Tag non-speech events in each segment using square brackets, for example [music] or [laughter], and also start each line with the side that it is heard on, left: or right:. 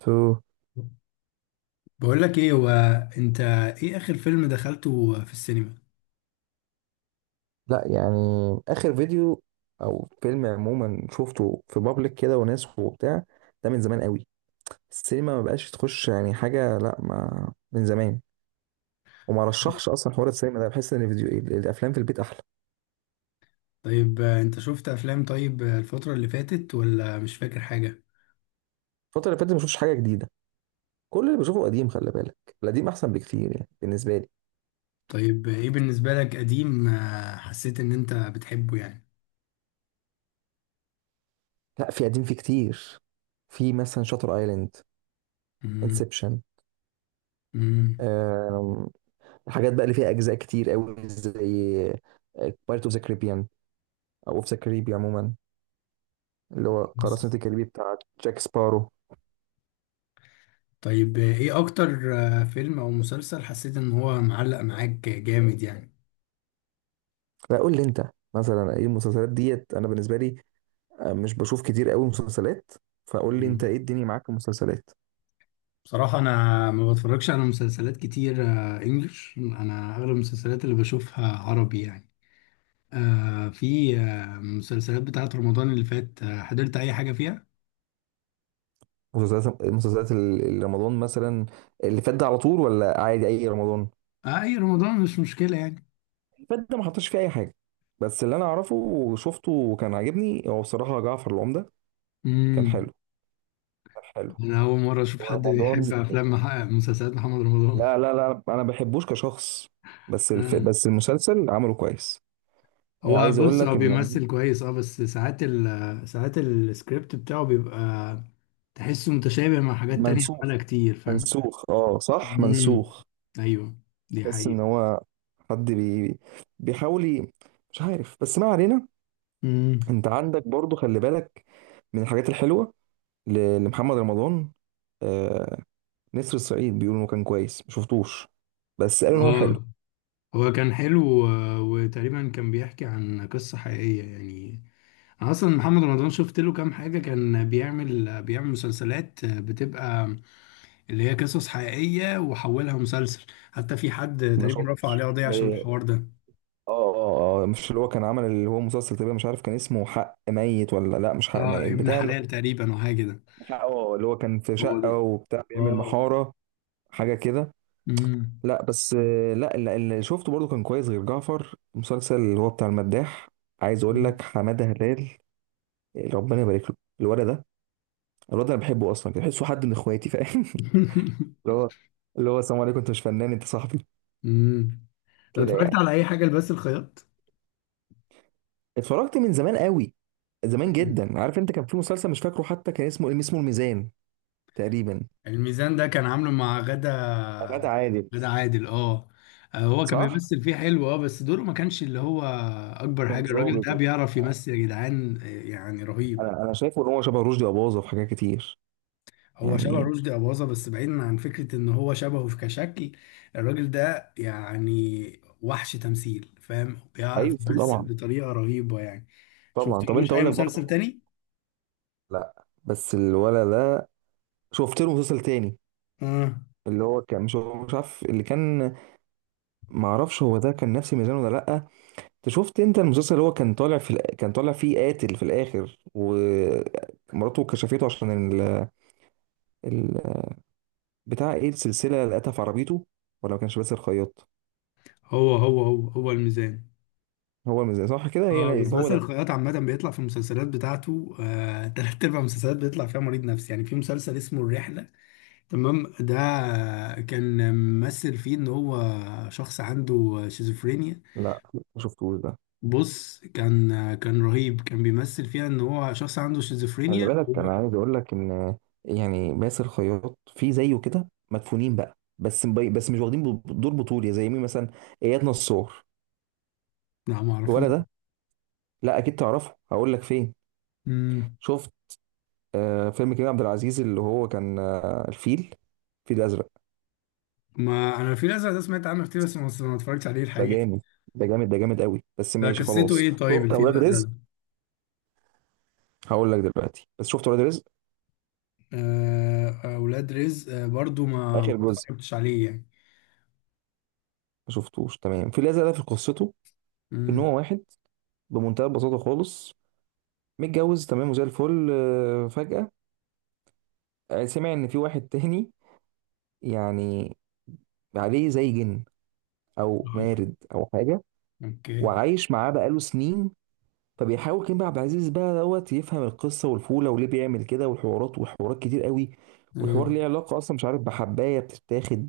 right: تو،
left: بقول لك ايه هو. انت، ايه اخر فيلم دخلته في السينما؟
right: لا يعني، اخر فيديو او فيلم عموما شفته في بابليك كده وناس وبتاع. ده من زمان قوي. السينما ما بقاش تخش يعني حاجه، لا ما من زمان. وما رشحش اصلا حوار السينما ده، بحس ان الفيديو الافلام في البيت احلى.
left: طيب، انت شفت افلام طيب، الفترة اللي فاتت ولا مش فاكر حاجة؟
right: الفتره اللي فاتت ما شفتش حاجه جديده، كل اللي بشوفه قديم، خلي بالك. القديم احسن بكتير يعني بالنسبه لي.
left: طيب، ايه بالنسبة لك قديم، حسيت ان انت بتحبه يعني؟
right: لا في قديم، في كتير. في مثلا شاتر ايلاند،
left: مم.
right: انسبشن.
left: مم.
right: الحاجات بقى اللي فيها اجزاء كتير قوي زي بايرت اوف ذا، او اوف ذا كاريبي عموما، اللي هو قراصنة
left: بس.
right: الكاريبي بتاع جاك سبارو.
left: طيب، ايه اكتر فيلم او مسلسل حسيت ان هو معلق معاك جامد يعني؟
right: لا قول لي انت مثلا، ايه المسلسلات ديت؟ انا بالنسبه لي، مش بشوف كتير قوي مسلسلات. فقول لي انت
left: مم.
right: ايه الدنيا معاك في المسلسلات.
left: بصراحة انا ما بتفرجش على مسلسلات كتير، انجلش، انا اغلب المسلسلات اللي بشوفها عربي يعني. آه، في مسلسلات بتاعت رمضان اللي فات، حضرت اي حاجة فيها؟
right: مسلسلات رمضان مثلا، اللي فات ده على طول ولا عادي اي رمضان؟
left: آه، اي رمضان مش مشكلة يعني.
right: اللي فات ده ما حطش فيه اي حاجه، بس اللي انا اعرفه وشفته وكان عاجبني هو بصراحه جعفر العمده. كان
left: امم.
right: حلو، كان حلو.
left: انا اول مرة اشوف حد
right: ورمضان،
left: يحب افلام مسلسلات محمد رمضان.
right: لا لا لا، انا ما بحبوش كشخص،
left: آه.
right: بس المسلسل عمله كويس.
left: هو
right: عايز اقول
left: بص، هو
right: لك ان
left: بيمثل كويس، بس ساعات ساعات السكريبت بتاعه بيبقى تحسه متشابه مع حاجات تانية
right: منسوخ،
left: عملها كتير، فاهم؟
right: منسوخ، اه صح،
left: امم.
right: منسوخ.
left: ايوه، دي
right: تحس
left: حقيقة.
right: ان هو حد بيحاول مش عارف، بس ما علينا.
left: امم.
right: انت عندك برضو، خلي بالك، من الحاجات الحلوه لمحمد رمضان، آه نسر الصعيد. بيقولوا انه كان كويس، ما شفتوش بس قالوا ان هو حلو.
left: اه، هو كان حلو، وتقريبا كان بيحكي عن قصة حقيقية يعني. أنا اصلا محمد رمضان شفت له كام حاجه، كان بيعمل مسلسلات بتبقى اللي هي قصص حقيقيه وحولها مسلسل. حتى في حد
right: ما
left: تقريبا رفع
right: شفتش
left: عليه قضيه عشان
right: زي-،
left: الحوار ده.
right: اه اه اه، مش اللي هو كان عمل، اللي هو مسلسل تقريبا، مش عارف كان اسمه حق ميت ولا لا، مش حق
left: اه،
right: ميت
left: ابن
right: بتاع اللي
left: حلال
right: هو،
left: تقريبا او حاجه كده.
right: اه اللي هو كان في
left: هو ده.
right: شقه وبتاع بيعمل
left: اه.
right: محاره، حاجه كده.
left: امم.
right: لا بس، لا اللي شفته برضو كان كويس غير جعفر، المسلسل اللي هو بتاع المداح. عايز اقول لك حماده هلال، ربنا يبارك له. الولد ده، الولد ده، انا بحبه اصلا، بحسه حد من اخواتي، فاهم؟ [laughs]
left: [laughs]
right: اللي هو اللي هو السلام عليكم، انت مش فنان، انت صاحبي،
left: امم.
right: كده
left: اتفرجت
right: يعني.
left: على اي حاجه لبس الخياط؟
right: اتفرجت من زمان قوي، زمان جدا. عارف انت، كان في مسلسل مش فاكره حتى كان اسمه الميزان تقريبا.
left: الميزان ده كان عامله مع غدا.
right: غادة عادل.
left: غدا عادل، اه. هو كان
right: صح؟
left: بيمثل فيه حلو، بس دوره ما كانش اللي هو اكبر حاجه.
right: كان
left: الراجل
right: ظابط
left: ده بيعرف
right: وبتاع.
left: يمثل يا جدعان، يعني رهيب.
right: انا شايفه ان هو شبه رشدي اباظة في حاجات كتير،
left: هو شبه
right: يعني.
left: رشدي اباظه، بس بعيدا عن فكره ان هو شبهه في كشكل. الراجل ده يعني وحش تمثيل، فاهم، بيعرف
right: ايوه
left: يمثل
right: طبعا،
left: بطريقه رهيبه يعني.
right: طبعا. طب
left: شفتلوش
right: انت،
left: اي
right: اقول لك برضو،
left: مسلسل تاني؟
right: لا بس الولد ده، شفت له مسلسل تاني،
left: اه،
right: اللي هو كان مش عارف اللي كان، معرفش هو ده كان نفس ميزان ولا لا. انت شفت المسلسل اللي هو كان طالع فيه قاتل في الاخر، ومراته كشفته عشان ال... بتاع ايه السلسله اللي قتلها في عربيته، ولا ما كانش باسل الخياط؟
left: هو الميزان.
right: هو الميزان، صح كده،
left: اه،
right: هي
left: بس
right: يبقى هو
left: باسل
right: ده.
left: الخياط عامة بيطلع في المسلسلات بتاعته، [laughs] تلات أرباع المسلسلات بيطلع فيها مريض نفسي يعني. في مسلسل اسمه الرحلة، تمام، ده كان ممثل فيه إن هو شخص عنده شيزوفرينيا.
right: لا ما شفتوش ده.
left: بص، كان رهيب، كان بيمثل فيها إن هو شخص عنده
right: خلي
left: شيزوفرينيا.
right: بالك، انا عايز اقول لك ان يعني باسل الخياط في زيه كده مدفونين بقى، بس مش واخدين دور بطولي زي مين مثلا؟ اياد نصار.
left: لا، معرفوش.
right: ولا ده؟ لا اكيد تعرفه، هقول لك فين.
left: مم.
right: شفت فيلم كريم عبد العزيز اللي هو كان، الفيل، الفيل الازرق؟
left: ما أنا الفيل الأزرق ده سمعت عنه كتير، بس ما اتفرجتش عليه
right: ده
left: الحقيقة.
right: جامد، ده جامد، ده جامد قوي، بس
left: ده
right: ماشي
left: قصته
right: خلاص.
left: إيه طيب
right: شفت
left: الفيل
right: اولاد
left: الأزرق
right: رزق؟
left: ده؟
right: هقول لك دلوقتي، بس شفت اولاد رزق
left: أولاد رزق، برضو ما
right: اخر جزء؟
left: اتفرجتش عليه يعني.
right: ما شفتوش تمام. في الازرق ده، في قصته، ان
left: مم.
right: هو واحد بمنتهى البساطه خالص، متجوز تمام وزي الفل، فجأة سمع ان في واحد تاني، يعني، عليه زي جن او مارد او حاجه،
left: اوكي.
right: وعايش معاه بقاله سنين. فبيحاول كريم عبد العزيز بقى دوت يفهم القصه والفوله وليه بيعمل كده، والحوارات، وحوارات كتير قوي،
left: آه.
right: والحوار ليه علاقه اصلا، مش عارف بحبايه بتتاخد،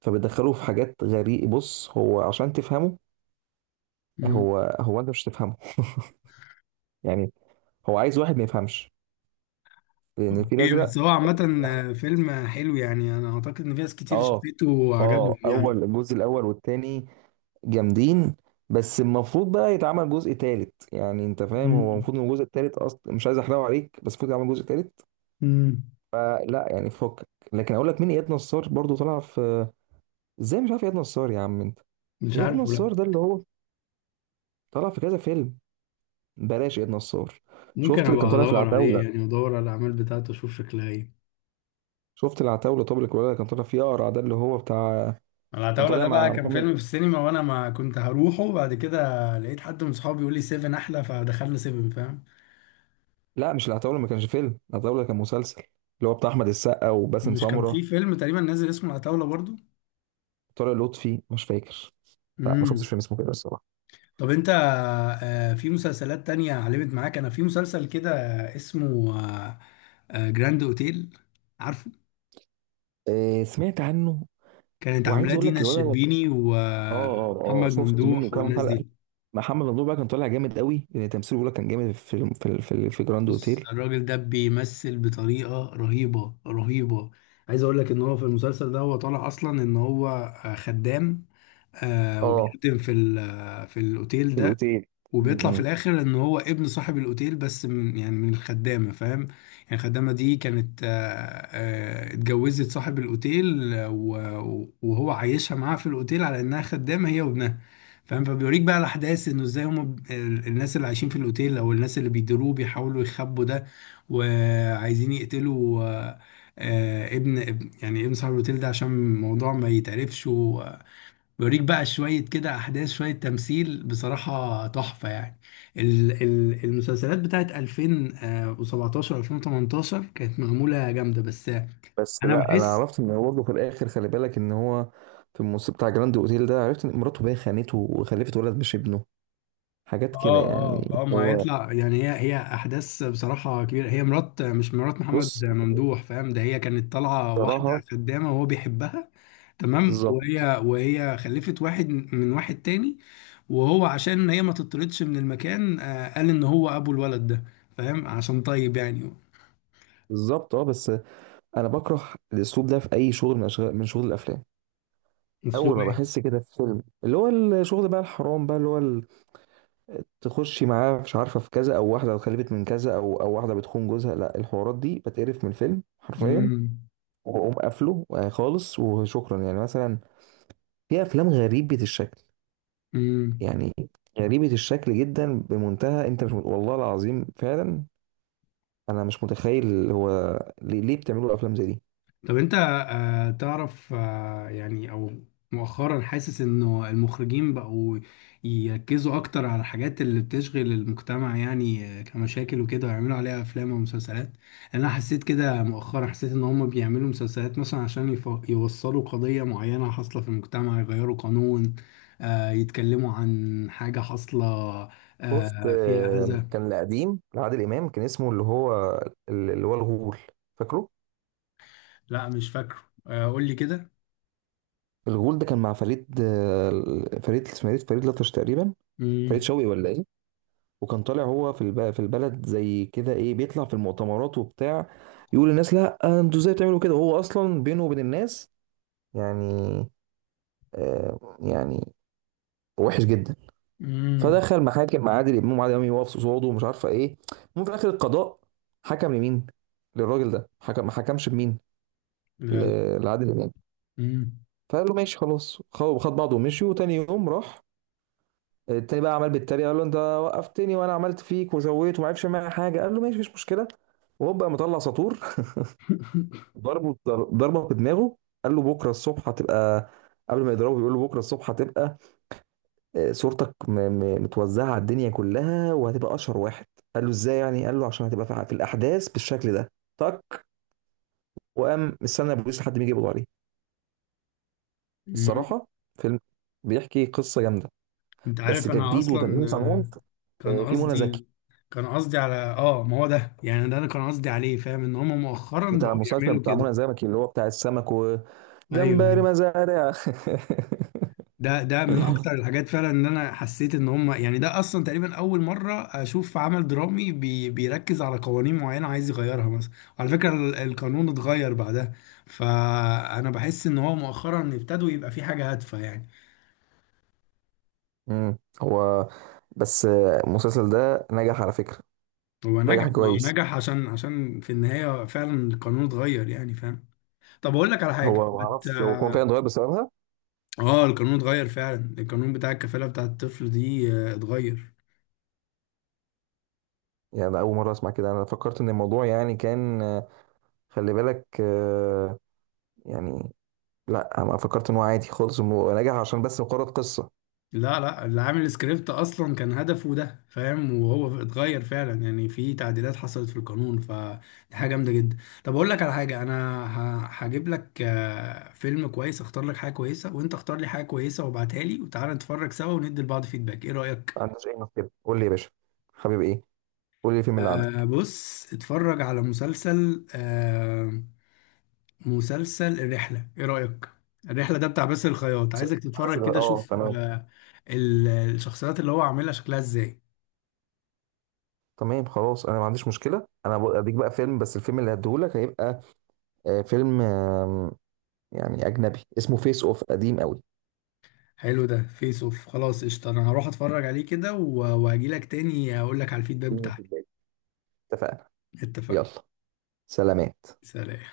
right: فبيدخله في حاجات غريبه. بص، هو عشان تفهمه،
left: مم.
right: هو انت مش تفهمه يعني، هو عايز واحد ما يفهمش، لان الفيل
left: اوكي،
right: الازرق.
left: بس هو عامة، فيلم حلو يعني. انا اعتقد ان في ناس كتير
right: اه
left: شافته وعجبهم
right: اه،
left: يعني.
right: اول الجزء، الاول والتاني جامدين، بس المفروض بقى يتعمل جزء تالت، يعني انت فاهم، هو
left: مم.
right: المفروض ان الجزء التالت اصلا، مش عايز احرقه عليك، بس المفروض يتعمل جزء تالت.
left: مم.
right: فلا يعني فكك. لكن اقول لك مين، اياد نصار برضو طلع في. ازاي مش عارف اياد نصار يا عم انت؟
left: مش
right: اياد
left: عارف، لا.
right: نصار ده، اللي هو طلع في كذا فيلم. بلاش اياد نصار.
left: ممكن
right: شفت اللي كان
left: ابقى
right: طالع في
left: ادور عليه
right: العتاولة؟
left: يعني، ادور على الاعمال بتاعته اشوف شكلها ايه.
right: شفت العتاولة؟ طب الكولا اللي كان طالع فيه اقرع ده، اللي هو بتاع، كان
left: العتاولة
right: طالع
left: ده بقى
right: مع
left: كان
right: محمد.
left: فيلم في السينما، وانا ما كنت هروحه، بعد كده لقيت حد من صحابي بيقول لي سيفن احلى فدخلنا سيفن، فاهم.
right: لا مش العتاولة، ما كانش فيلم، العتاولة كان مسلسل، اللي هو بتاع احمد السقا وباسم
left: مش كان في
right: سمرة،
left: فيلم تقريبا نازل اسمه العتاولة برضو؟
right: طارق لطفي مش فاكر. لا ما
left: مم.
right: شفتش فيلم اسمه كده الصراحه.
left: طب انت، في مسلسلات تانية علمت معاك. انا في مسلسل كده اسمه جراند اوتيل، عارفه؟
right: آه سمعت عنه.
left: كانت عاملاه
right: وعايز اقول
left: دينا
right: لك الوضع، اه
left: الشربيني
right: اه اه،
left: ومحمد
right: شفت منه
left: ممدوح
right: كام
left: والناس
right: حلقه.
left: دي.
right: محمد ممدوح بقى كان طالع جامد قوي، لان تمثيله بيقول لك كان جامد في جراند
left: بص،
right: اوتيل.
left: الراجل ده بيمثل بطريقة رهيبة رهيبة. عايز اقول لك ان هو في المسلسل ده هو طالع اصلا ان هو خدام،
right: اه،
left: وبيخدم في الاوتيل
right: في
left: ده.
right: الاوتيل. م-
left: وبيطلع في
right: م.
left: الاخر ان هو ابن صاحب الاوتيل، بس من يعني الخدامه، فاهم. يعني الخدامه دي كانت، اتجوزت صاحب الاوتيل، و- وهو عايشها معاها في الاوتيل على انها خدامه هي وابنها، فاهم. فبيوريك بقى الاحداث انه ازاي هم الناس اللي عايشين في الاوتيل او الناس اللي بيديروه بيحاولوا يخبوا ده. وعايزين يقتلوا يعني ابن صاحب الاوتيل ده عشان الموضوع ما يتعرفش. بيوريك بقى شوية كده أحداث، شوية تمثيل بصراحة تحفة يعني. المسلسلات بتاعت 2017 2018 كانت معمولة جامدة بس.
right: بس
left: أنا
right: لا، انا
left: بحس
right: عرفت ان هو برضه في الاخر، خلي بالك ان هو في الموسم بتاع جراند اوتيل ده، عرفت ان مراته بقى خانته وخلفت ولد مش ابنه، حاجات كده يعني.
left: ما
right: هو،
left: هيطلع يعني. هي أحداث بصراحة كبيرة، هي مرات مش مرات محمد
right: بص،
left: ممدوح، فاهم، ده هي كانت طالعة واحدة
right: بصراحه.
left: خدامة وهو بيحبها تمام.
right: بالظبط.
left: وهي خلفت واحد من واحد تاني، وهو عشان هي ما تطردش من المكان، قال ان هو ابو الولد ده، فاهم، عشان طيب يعني.
right: بالظبط، اه، بس انا بكره الاسلوب ده في اي شغل، من شغل الافلام. اول
left: اسلوب
right: ما
left: ايه؟
right: بحس كده في فيلم، اللي هو الشغل بقى الحرام بقى، اللي هو تخشي معاه، مش عارفه، في كذا او واحده اتخلفت من كذا، او واحده بتخون جوزها، لا، الحوارات دي بتقرف من الفيلم حرفيا، واقوم قافله خالص، وشكرا يعني. مثلا في افلام غريبه الشكل،
left: امم.
right: يعني غريبه الشكل جدا بمنتهى، انت مش والله العظيم فعلا انا مش متخيل هو ليه، بتعملوا افلام زي دي.
left: طب انت تعرف يعني، او مؤخرا حاسس انه المخرجين بقوا يركزوا اكتر على الحاجات اللي بتشغل المجتمع يعني، كمشاكل وكده، ويعملوا عليها افلام ومسلسلات. انا حسيت كده مؤخرا، حسيت ان هم بيعملوا مسلسلات مثلا عشان يوصلوا قضية معينة حاصلة في المجتمع، يغيروا قانون، يتكلموا عن حاجة حاصلة
right: شفت،
left: فيها اذى.
right: كان القديم لعادل امام كان اسمه، اللي هو اللي هو الغول، فاكره؟
left: لا، مش فاكره. قول لي كده.
right: الغول ده كان مع فريد، فريد، اسمه فريد، لطش تقريبا، فريد
left: امم.
right: شوقي ولا ايه. وكان طالع هو في البلد، زي كده ايه، بيطلع في المؤتمرات وبتاع، يقول للناس لا انتوا ازاي بتعملوا كده، وهو اصلا بينه وبين الناس، يعني يعني وحش جدا. فدخل محاكم مع عادل امام، وعادل امام يقف قصاده، ومش عارفه ايه. المهم، في الاخر القضاء حكم لمين؟ للراجل ده حكم، ما حكمش بمين، لعادل امام.
left: امم.
right: فقال له ماشي خلاص، خد بعضه ومشي. وتاني يوم راح التاني، بقى عمال بيتريق، قال له انت وقفتني وانا عملت فيك وزويت وما عرفش معايا حاجه. قال له ماشي، مفيش مشكله. وهو بقى مطلع ساطور [laughs] ضربه، ضربه بدماغه. قال له بكره الصبح هتبقى، قبل ما يضربه بيقول له بكره الصبح هتبقى، صورتك متوزعه على الدنيا كلها، وهتبقى اشهر واحد. قال له ازاي يعني؟ قال له عشان هتبقى في الاحداث بالشكل ده. تك. وقام مستنى البوليس لحد ما يجي يقبض عليه. الصراحه فيلم بيحكي قصه جامده،
left: انت
right: بس
left: عارف انا
right: كجديد
left: اصلا
right: وتغيير صنعون.
left: آه، كان
right: في منى زكي
left: قصدي كان قصدي على ما هو ده يعني. ده انا كان قصدي عليه، فاهم، ان هم مؤخرا
right: بتاع
left: بقوا
right: المسلسل،
left: يعملوا
right: بتاع
left: كده.
right: منى زكي اللي هو بتاع السمك
left: ايوه،
right: وجمبري
left: ايوه.
right: مزارع [laughs]
left: ده من اكتر الحاجات فعلا، ان انا حسيت ان هم يعني ده اصلا تقريبا اول مره اشوف عمل درامي بيركز على قوانين معينه عايز يغيرها مثلا. وعلى فكره القانون اتغير بعدها. فانا بحس ان هو مؤخرا ابتدوا يبقى في حاجه هادفه يعني.
right: هو بس، المسلسل ده نجح على فكرة،
left: هو نجح،
right: نجح
left: ما هو
right: كويس.
left: نجح عشان في النهايه فعلا القانون اتغير يعني، فاهم. طب اقول لك على حاجه
right: هو ما
left: بت...
right: اعرفش هو كان فعلا
left: اه
right: اتغير بسببها،
left: القانون اتغير فعلا، القانون بتاع الكفاله بتاع الطفل دي، اتغير.
right: يعني أنا أول مرة أسمع كده. أنا فكرت إن الموضوع يعني كان، خلي بالك، يعني، لا، أنا فكرت إن هو عادي خالص، إنه نجح عشان بس مجرد قصة.
left: لا، لا، اللي عامل السكريبت اصلا كان هدفه ده، فاهم، وهو اتغير فعلا يعني، في تعديلات حصلت في القانون، فدي حاجه جامده جدا. طب اقول لك على حاجه: انا هجيب لك فيلم كويس، اختار لك حاجه كويسه وانت اختار لي حاجه كويسه وابعتها لي وتعالى نتفرج سوا وندي لبعض فيدباك، ايه
right: ما
left: رايك؟
right: عندوش أي مشكلة، قول لي يا باشا حبيبي، إيه؟ قول لي الفيلم اللي عندك.
left: بص، اتفرج على مسلسل، مسلسل الرحلة، ايه رأيك؟ الرحلة ده بتاع باسل الخياط، عايزك تتفرج كده
right: اه
left: شوف
right: تمام.
left: الشخصيات اللي هو عاملها شكلها ازاي.
right: تمام، خلاص، انا ما عنديش مشكله، انا اديك بقى فيلم، بس الفيلم اللي هديهولك هيبقى، فيلم يعني اجنبي، اسمه فيس اوف، قديم قوي.
left: حلو، ده فيس اوف، خلاص قشطة، انا هروح اتفرج عليه كده واجيلك تاني اقول لك على الفيدباك بتاعي.
right: اتفقنا.
left: اتفقنا.
right: يلا، سلامات.
left: سلام